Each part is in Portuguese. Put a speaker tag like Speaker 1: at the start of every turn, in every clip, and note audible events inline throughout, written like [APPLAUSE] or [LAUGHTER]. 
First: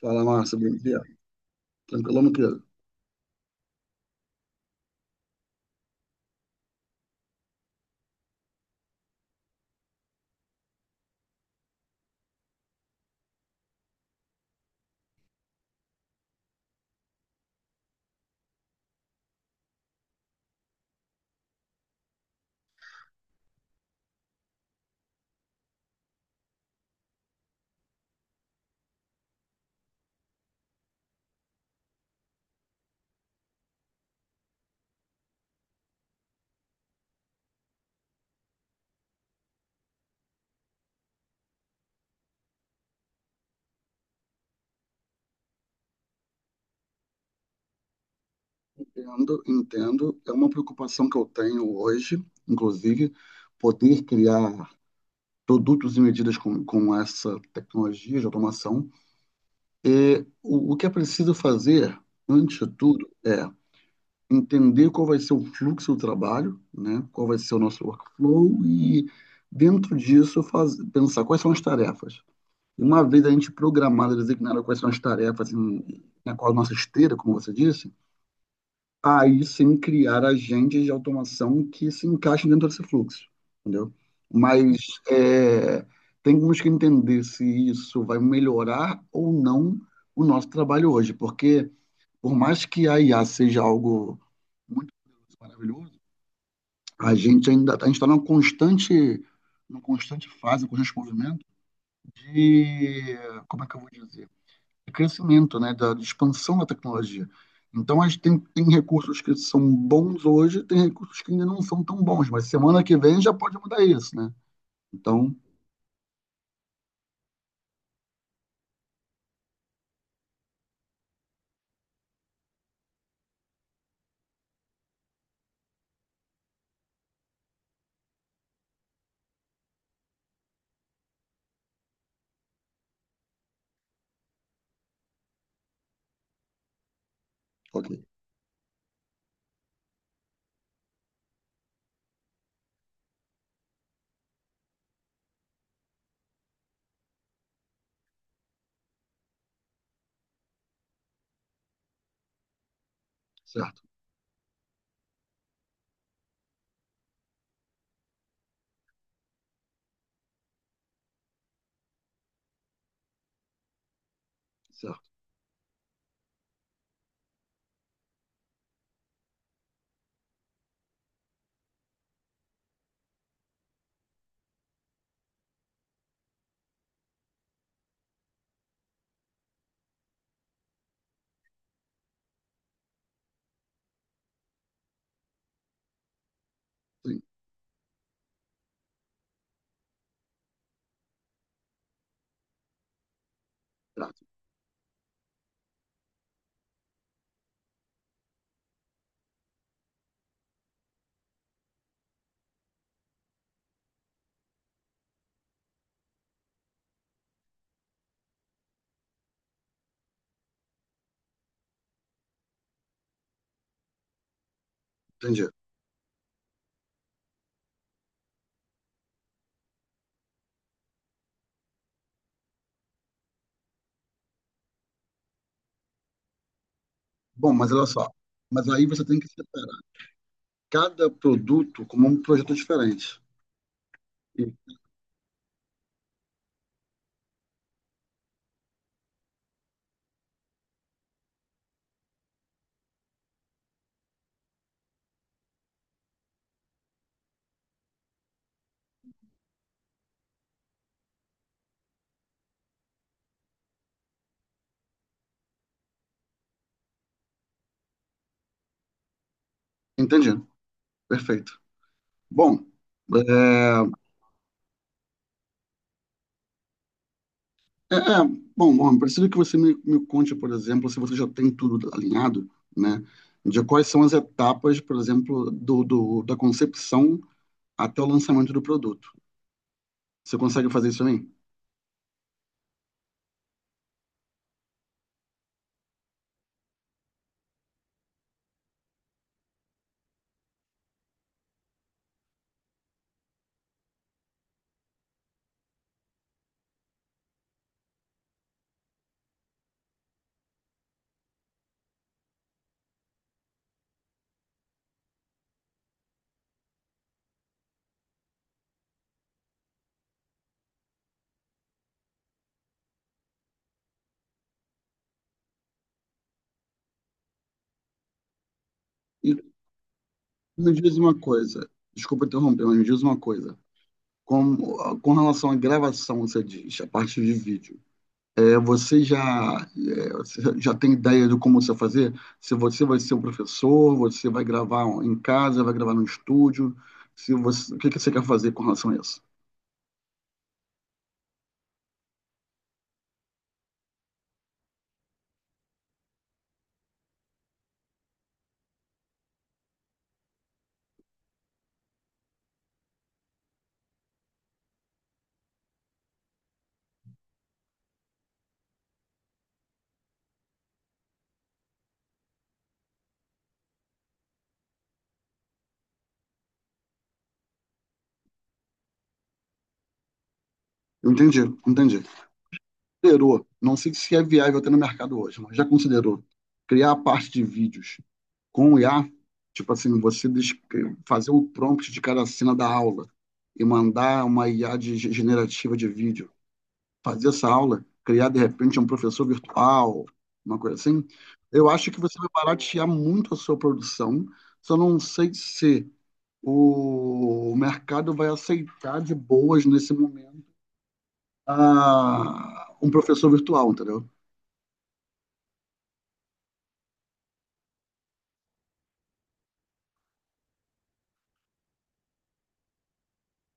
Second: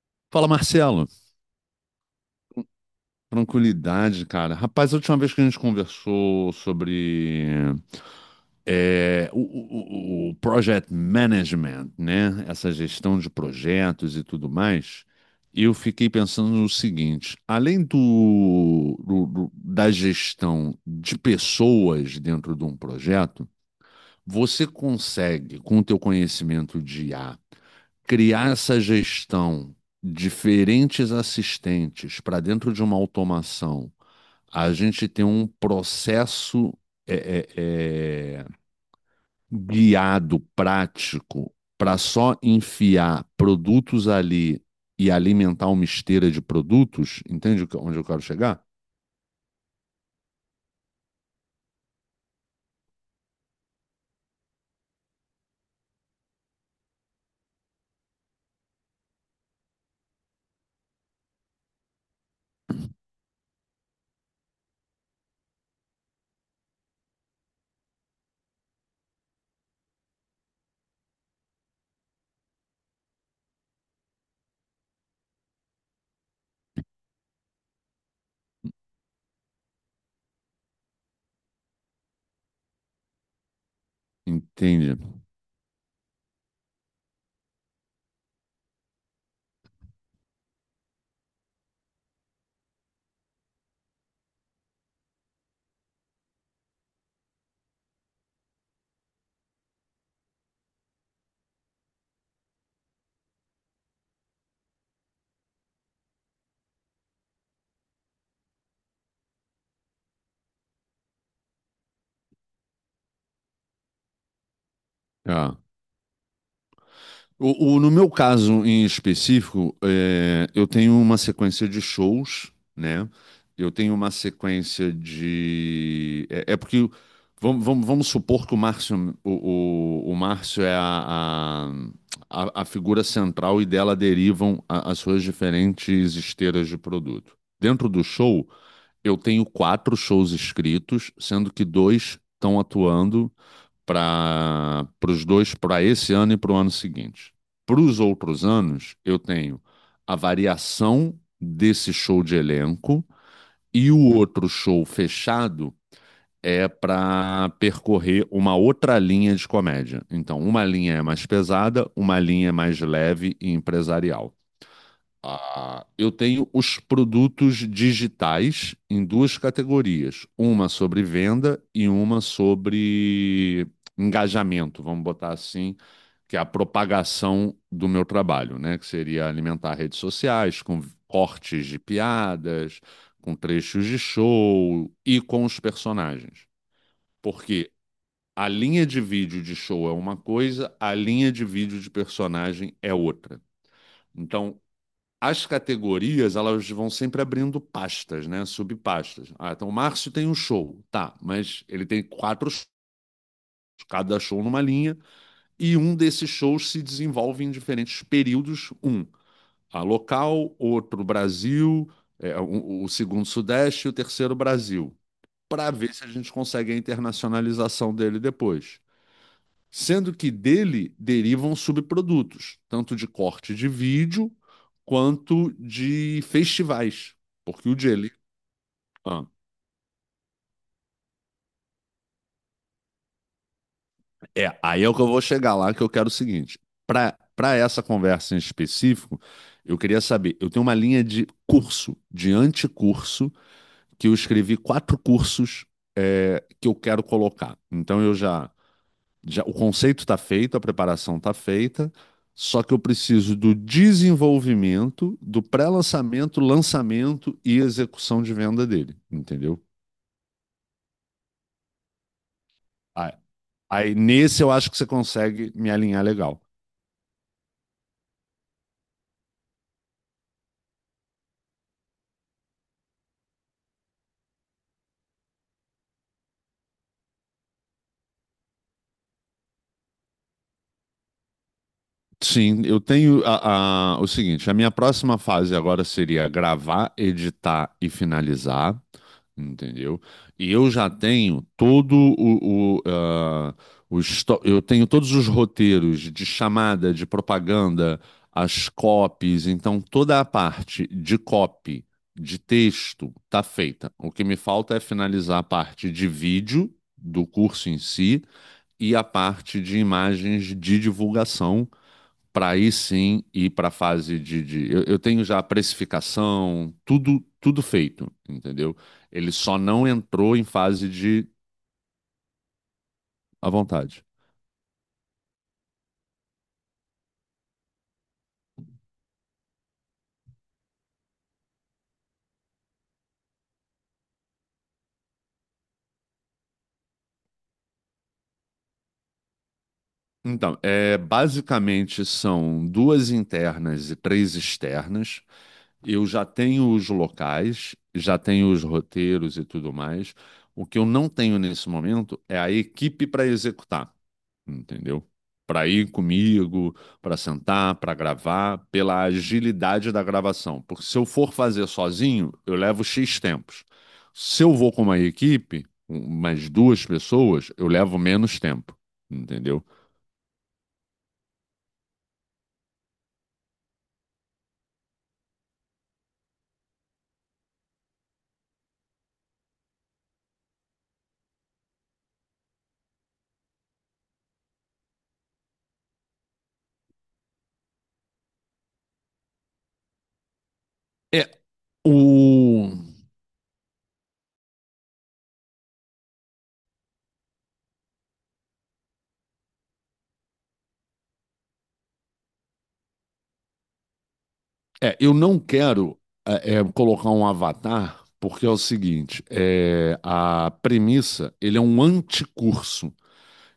Speaker 1: Fala,
Speaker 2: Fala,
Speaker 1: Márcio, bom dia.
Speaker 2: Marcelo.
Speaker 1: Tranquilo, meu querido?
Speaker 2: Tranquilidade, cara. Rapaz, a última vez que a gente conversou sobre o project management, né? Essa gestão de projetos e tudo mais, eu fiquei pensando no seguinte: além da gestão de pessoas dentro de um projeto, você consegue, com o teu conhecimento de I A criar essa gestão, diferentes assistentes para dentro de uma automação, a gente tem um processo é, é, é, guiado, prático, para só enfiar produtos ali e alimentar uma esteira de produtos, entende onde eu quero chegar?
Speaker 1: Entendo, entendo. É uma preocupação que eu tenho hoje, inclusive, poder criar produtos e medidas com essa tecnologia de automação. O que é preciso fazer, antes de tudo, é entender qual vai ser o fluxo do trabalho, né? Qual vai ser o nosso workflow e, dentro disso, faz, pensar quais são as tarefas. E uma vez a gente programada, designada quais são as tarefas em, na qual a nossa esteira, como você disse, aí sim criar agentes de automação que se encaixem dentro desse fluxo, entendeu? Mas
Speaker 2: Entende.
Speaker 1: é, temos que entender se isso vai melhorar ou não o nosso trabalho hoje, porque por mais que a IA seja algo muito maravilhoso, a gente está numa constante fase, um constante movimento de, como é que eu vou dizer? De crescimento, né, da de expansão da tecnologia. Então, a gente tem recursos que são bons hoje, tem recursos que ainda não são tão bons, mas semana que vem já pode mudar isso, né? Então,
Speaker 2: Ah. No meu caso em específico, eu tenho uma sequência de shows, né? Eu tenho uma sequência de. É, é porque vamos supor que o Márcio, o Márcio é a figura central e dela derivam a- as suas diferentes esteiras de produto.
Speaker 1: ok,
Speaker 2: Dentro do show, eu tenho quatro shows escritos, sendo que dois estão atuando para os dois, para esse ano e para o ano seguinte. Para os outros anos, eu tenho a variação desse show de elenco
Speaker 1: certo,
Speaker 2: e o outro show fechado é para percorrer uma outra linha de comédia. Então, uma linha é mais pesada, uma linha é mais leve e empresarial.
Speaker 1: certo,
Speaker 2: Ah, eu tenho os produtos digitais em duas categorias, uma sobre venda e uma sobre engajamento, vamos botar assim, que é a propagação do meu trabalho, né? Que seria alimentar redes sociais com cortes de piadas, com trechos de show e com os personagens.
Speaker 1: sim,
Speaker 2: Porque a linha de vídeo de show é uma coisa, a linha de vídeo de personagem é outra.
Speaker 1: certo,
Speaker 2: Então, as categorias elas vão sempre abrindo pastas, né? Subpastas. Ah, então o Márcio tem um show, tá, mas ele tem quatro shows, cada show numa linha, e um desses shows se desenvolve em diferentes períodos. Um, a local, outro Brasil, o segundo Sudeste e o terceiro Brasil,
Speaker 1: entendi.
Speaker 2: para ver se a gente consegue a internacionalização dele depois, sendo que dele derivam subprodutos, tanto de corte de vídeo quanto de festivais.
Speaker 1: Bom,
Speaker 2: Porque
Speaker 1: mas
Speaker 2: o
Speaker 1: olha só,
Speaker 2: Jelly.
Speaker 1: mas aí você tem
Speaker 2: Ah,
Speaker 1: que separar cada produto como um projeto diferente. E-
Speaker 2: é, aí é o que eu vou chegar lá, que eu quero o seguinte. Para essa conversa em específico, eu queria saber, eu tenho uma linha de curso, de anticurso, que eu escrevi quatro cursos que eu quero colocar. Então eu já já, o conceito está feito, a preparação está feita, só que eu preciso do desenvolvimento, do pré-lançamento, lançamento e execução de venda dele, entendeu?
Speaker 1: Entendi, perfeito. Bom,
Speaker 2: Aí,
Speaker 1: é,
Speaker 2: aí nesse eu acho que você consegue me alinhar legal.
Speaker 1: É, é, bom, preciso que você me conte, por exemplo, se você já tem tudo alinhado, né? De quais são as etapas, por exemplo, do, da concepção até o lançamento do produto. Você consegue fazer isso aí?
Speaker 2: Sim, eu tenho o seguinte, a minha próxima fase agora seria gravar, editar e finalizar, entendeu? E eu já tenho todo o histó- eu tenho todos os roteiros de chamada, de propaganda, as copies, então toda a parte de copy, de texto, tá feita. O que me falta é finalizar a parte de vídeo do curso em si e a parte de imagens de divulgação para aí sim ir para a fase de- Eu tenho já a precificação, tudo, tudo feito, entendeu? Ele
Speaker 1: E
Speaker 2: só não entrou em
Speaker 1: me
Speaker 2: fase
Speaker 1: diz uma
Speaker 2: de
Speaker 1: coisa, desculpa interromper, mas me diz uma
Speaker 2: à
Speaker 1: coisa.
Speaker 2: vontade.
Speaker 1: Com, com relação à gravação, você diz, a parte de vídeo. Você já, você já tem ideia de como você vai fazer? Se você vai ser um professor, você vai gravar em casa, vai gravar no estúdio? Se você, o que que você quer fazer com relação a isso?
Speaker 2: Então, é, basicamente são duas internas e três externas. Eu já tenho os locais, já tenho os roteiros e tudo mais. O que eu não tenho nesse momento é a equipe para executar. Entendeu? Para ir comigo, para sentar, para gravar, pela agilidade da gravação. Porque se eu for fazer sozinho, eu levo X tempos. Se eu vou com uma equipe, umas duas pessoas, eu levo menos tempo, entendeu?
Speaker 1: Eu entendi, entendi. Considerou, não sei se é viável até no mercado hoje, mas já considerou criar a parte de vídeos com o IA? Tipo assim, fazer o prompt de cada cena da aula e mandar uma IA de generativa de vídeo fazer essa aula, criar de repente um professor virtual, uma coisa assim,
Speaker 2: É,
Speaker 1: eu acho que você vai
Speaker 2: o...
Speaker 1: baratear muito a sua produção. Só não sei se o mercado vai aceitar de boas nesse momento ah, um professor virtual, entendeu?
Speaker 2: é, eu não quero colocar um avatar, porque é o seguinte, é, a premissa, ele é um anticurso.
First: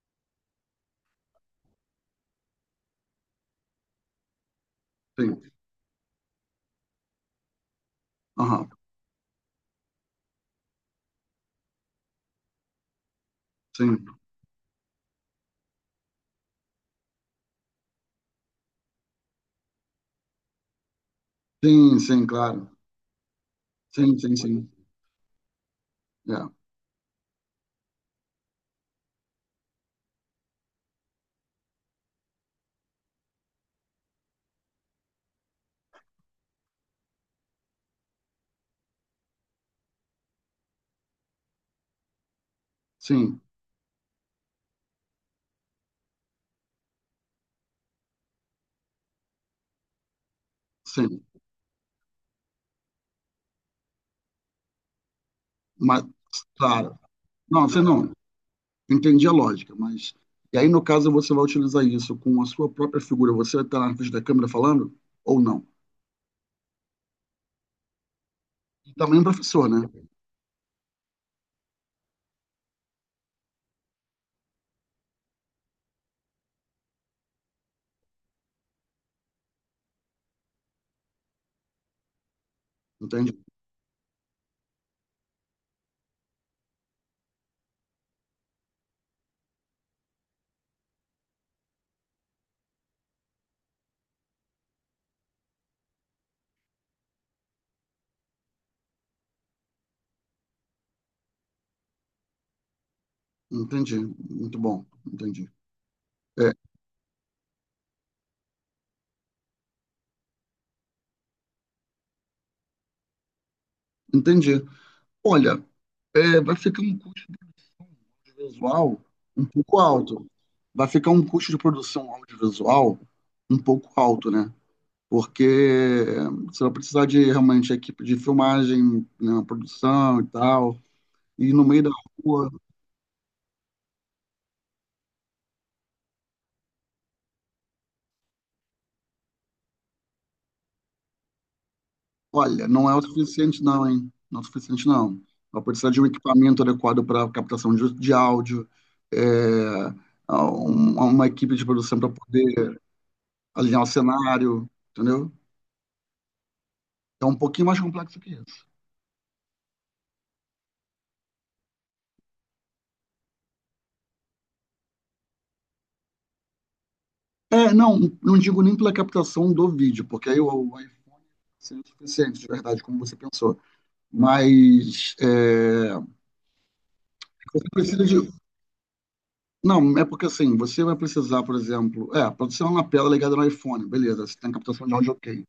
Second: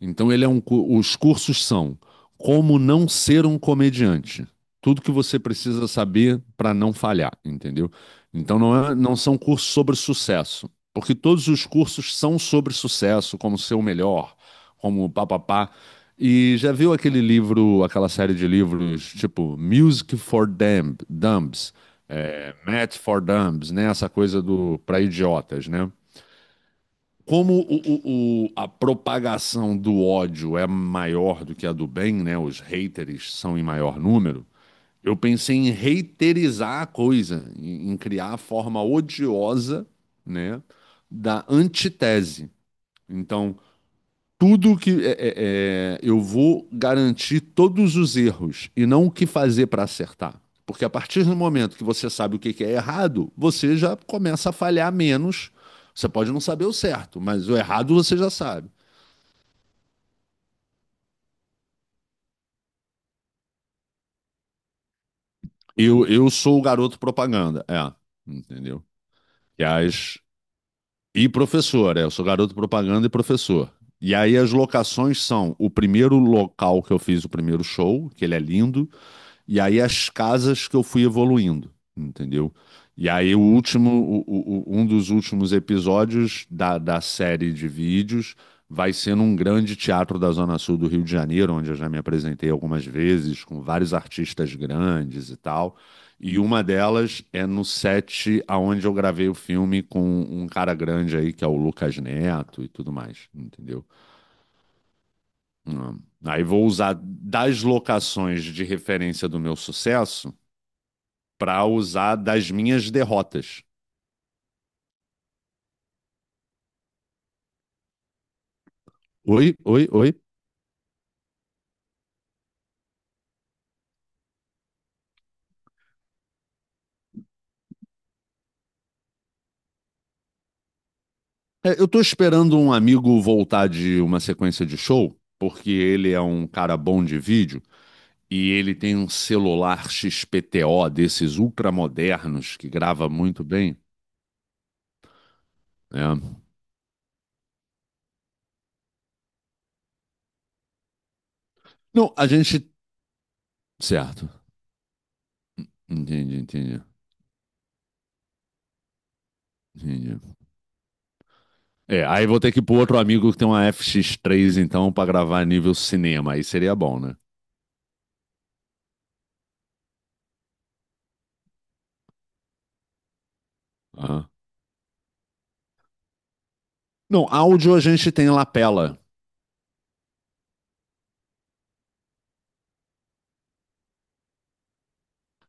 Speaker 2: Então ele é um, cu- os cursos são como não ser um comediante. Tudo que você
Speaker 1: Sim.
Speaker 2: precisa saber para não falhar, entendeu? Então
Speaker 1: Aham.
Speaker 2: não é- não são cursos sobre sucesso, porque todos os cursos são sobre sucesso, como ser o
Speaker 1: Sim.
Speaker 2: melhor, como papapá. E já viu aquele livro, aquela série de livros, tipo Music for Dumb, Dumbs,
Speaker 1: Sim, sim,
Speaker 2: é,
Speaker 1: claro.
Speaker 2: Math for Dumbs, né? Essa
Speaker 1: Sim, sim,
Speaker 2: coisa
Speaker 1: sim.
Speaker 2: do para idiotas, né?
Speaker 1: É.
Speaker 2: Como a propagação do ódio é maior do que a do bem, né? Os haters são em maior número. Eu pensei em haterizar a coisa, em, em criar a forma odiosa, né, da antitese.
Speaker 1: Sim,
Speaker 2: Então, tudo que eu vou garantir todos os erros e não o que fazer para acertar. Porque a
Speaker 1: sim.
Speaker 2: partir do momento que você sabe o que que é errado, você já começa a falhar menos.
Speaker 1: Mas,
Speaker 2: Você pode não saber o
Speaker 1: claro.
Speaker 2: certo, mas o
Speaker 1: Não, você
Speaker 2: errado
Speaker 1: não.
Speaker 2: você já sabe.
Speaker 1: Entendi a lógica, mas. E aí, no caso, você vai utilizar isso com a sua própria figura, você está na frente da câmera falando ou não?
Speaker 2: Eu sou o garoto propaganda, é, entendeu?
Speaker 1: E também um
Speaker 2: E,
Speaker 1: professor, né?
Speaker 2: as, e professor, é, eu sou garoto propaganda e professor. E aí as locações são o primeiro local que eu fiz o primeiro show, que ele é lindo. E aí as casas que eu fui evoluindo, entendeu? E aí
Speaker 1: Entende?
Speaker 2: o último, um dos últimos episódios da, da série de vídeos vai ser num grande teatro da Zona Sul do Rio de Janeiro, onde eu já me apresentei algumas vezes com vários artistas grandes e tal. E uma delas é no set aonde eu gravei o filme com um cara grande aí, que é o Lucas Neto e tudo mais, entendeu?
Speaker 1: Entendi. Muito bom. Entendi.
Speaker 2: Hum. Aí
Speaker 1: É,
Speaker 2: vou usar das locações de referência do meu sucesso para usar das minhas derrotas.
Speaker 1: entendi. Olha, vai ficar um custo visual um
Speaker 2: Oi,
Speaker 1: pouco
Speaker 2: oi, oi.
Speaker 1: alto. Vai ficar um custo de produção audiovisual um pouco alto, né? Porque você vai precisar de realmente equipe de filmagem, né, produção e tal. E no
Speaker 2: É,
Speaker 1: meio
Speaker 2: eu
Speaker 1: da
Speaker 2: tô
Speaker 1: rua,
Speaker 2: esperando um amigo voltar de uma sequência de show, porque ele é um cara bom de vídeo e ele tem um celular XPTO desses ultramodernos
Speaker 1: olha,
Speaker 2: que
Speaker 1: não é o
Speaker 2: grava muito
Speaker 1: suficiente
Speaker 2: bem.
Speaker 1: não, hein? Não é o suficiente não. Vai precisar de um
Speaker 2: É.
Speaker 1: equipamento adequado para captação de áudio, é, uma equipe de produção para
Speaker 2: Não, a gente.
Speaker 1: poder alinhar o
Speaker 2: Certo.
Speaker 1: cenário, entendeu?
Speaker 2: Entendi, entendi.
Speaker 1: É um pouquinho mais complexo que isso.
Speaker 2: Entendi. É, aí vou ter que ir pro outro amigo que tem uma FX3, então, pra gravar nível cinema. Aí seria bom, né?
Speaker 1: Não, não digo nem pela captação do vídeo, porque aí o iPhone seria o suficiente, de verdade, como você pensou.
Speaker 2: Aham.
Speaker 1: Mas
Speaker 2: Não,
Speaker 1: você
Speaker 2: áudio a
Speaker 1: precisa
Speaker 2: gente
Speaker 1: de,
Speaker 2: tem lapela.
Speaker 1: não, é porque assim, você vai precisar, por exemplo, pode ser uma lapela ligada no iPhone, beleza, você tem captação de áudio ok.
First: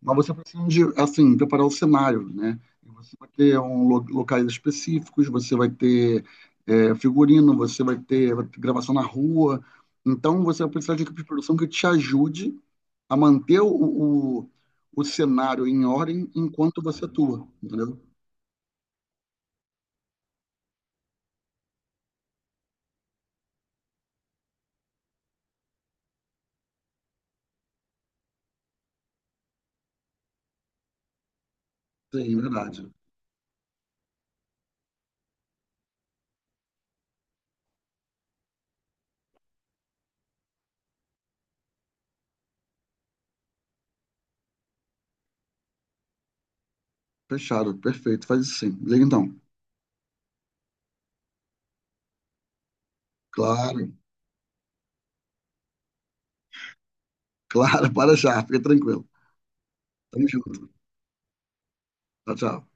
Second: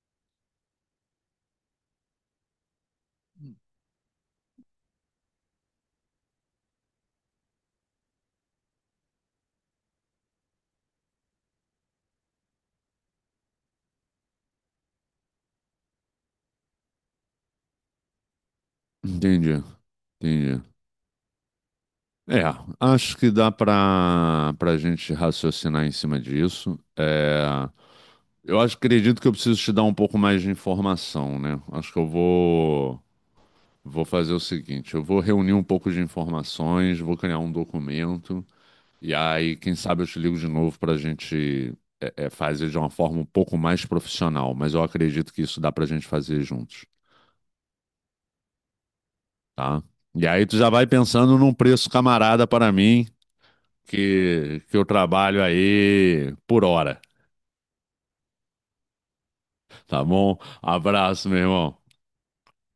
Speaker 1: Mas você precisa de, assim, preparar o cenário, né? Você vai ter um locais específicos, você vai ter figurino, você vai ter gravação na rua. Então, você vai precisar de equipe de produção que te ajude a manter o, o cenário em ordem enquanto você atua, entendeu?
Speaker 2: Entendi, entendi. É, acho que dá para a gente raciocinar em cima disso. É, eu acho, acredito que eu preciso te dar um pouco mais de informação, né? Acho que eu
Speaker 1: Sim, verdade.
Speaker 2: vou fazer o seguinte, eu vou reunir um pouco de informações, vou criar um documento. E aí, quem sabe eu te ligo de novo para a gente fazer de uma forma um pouco mais profissional, mas eu acredito que isso dá para a gente fazer juntos,
Speaker 1: Fechado, perfeito, faz isso sim. Liga então.
Speaker 2: tá? E aí tu já vai pensando num preço camarada para mim,
Speaker 1: Claro.
Speaker 2: que eu trabalho aí por hora,
Speaker 1: Claro, [LAUGHS] para já, fica tranquilo.
Speaker 2: tá
Speaker 1: Tamo
Speaker 2: bom?
Speaker 1: junto.
Speaker 2: Abraço, meu irmão.
Speaker 1: Tchau, tchau.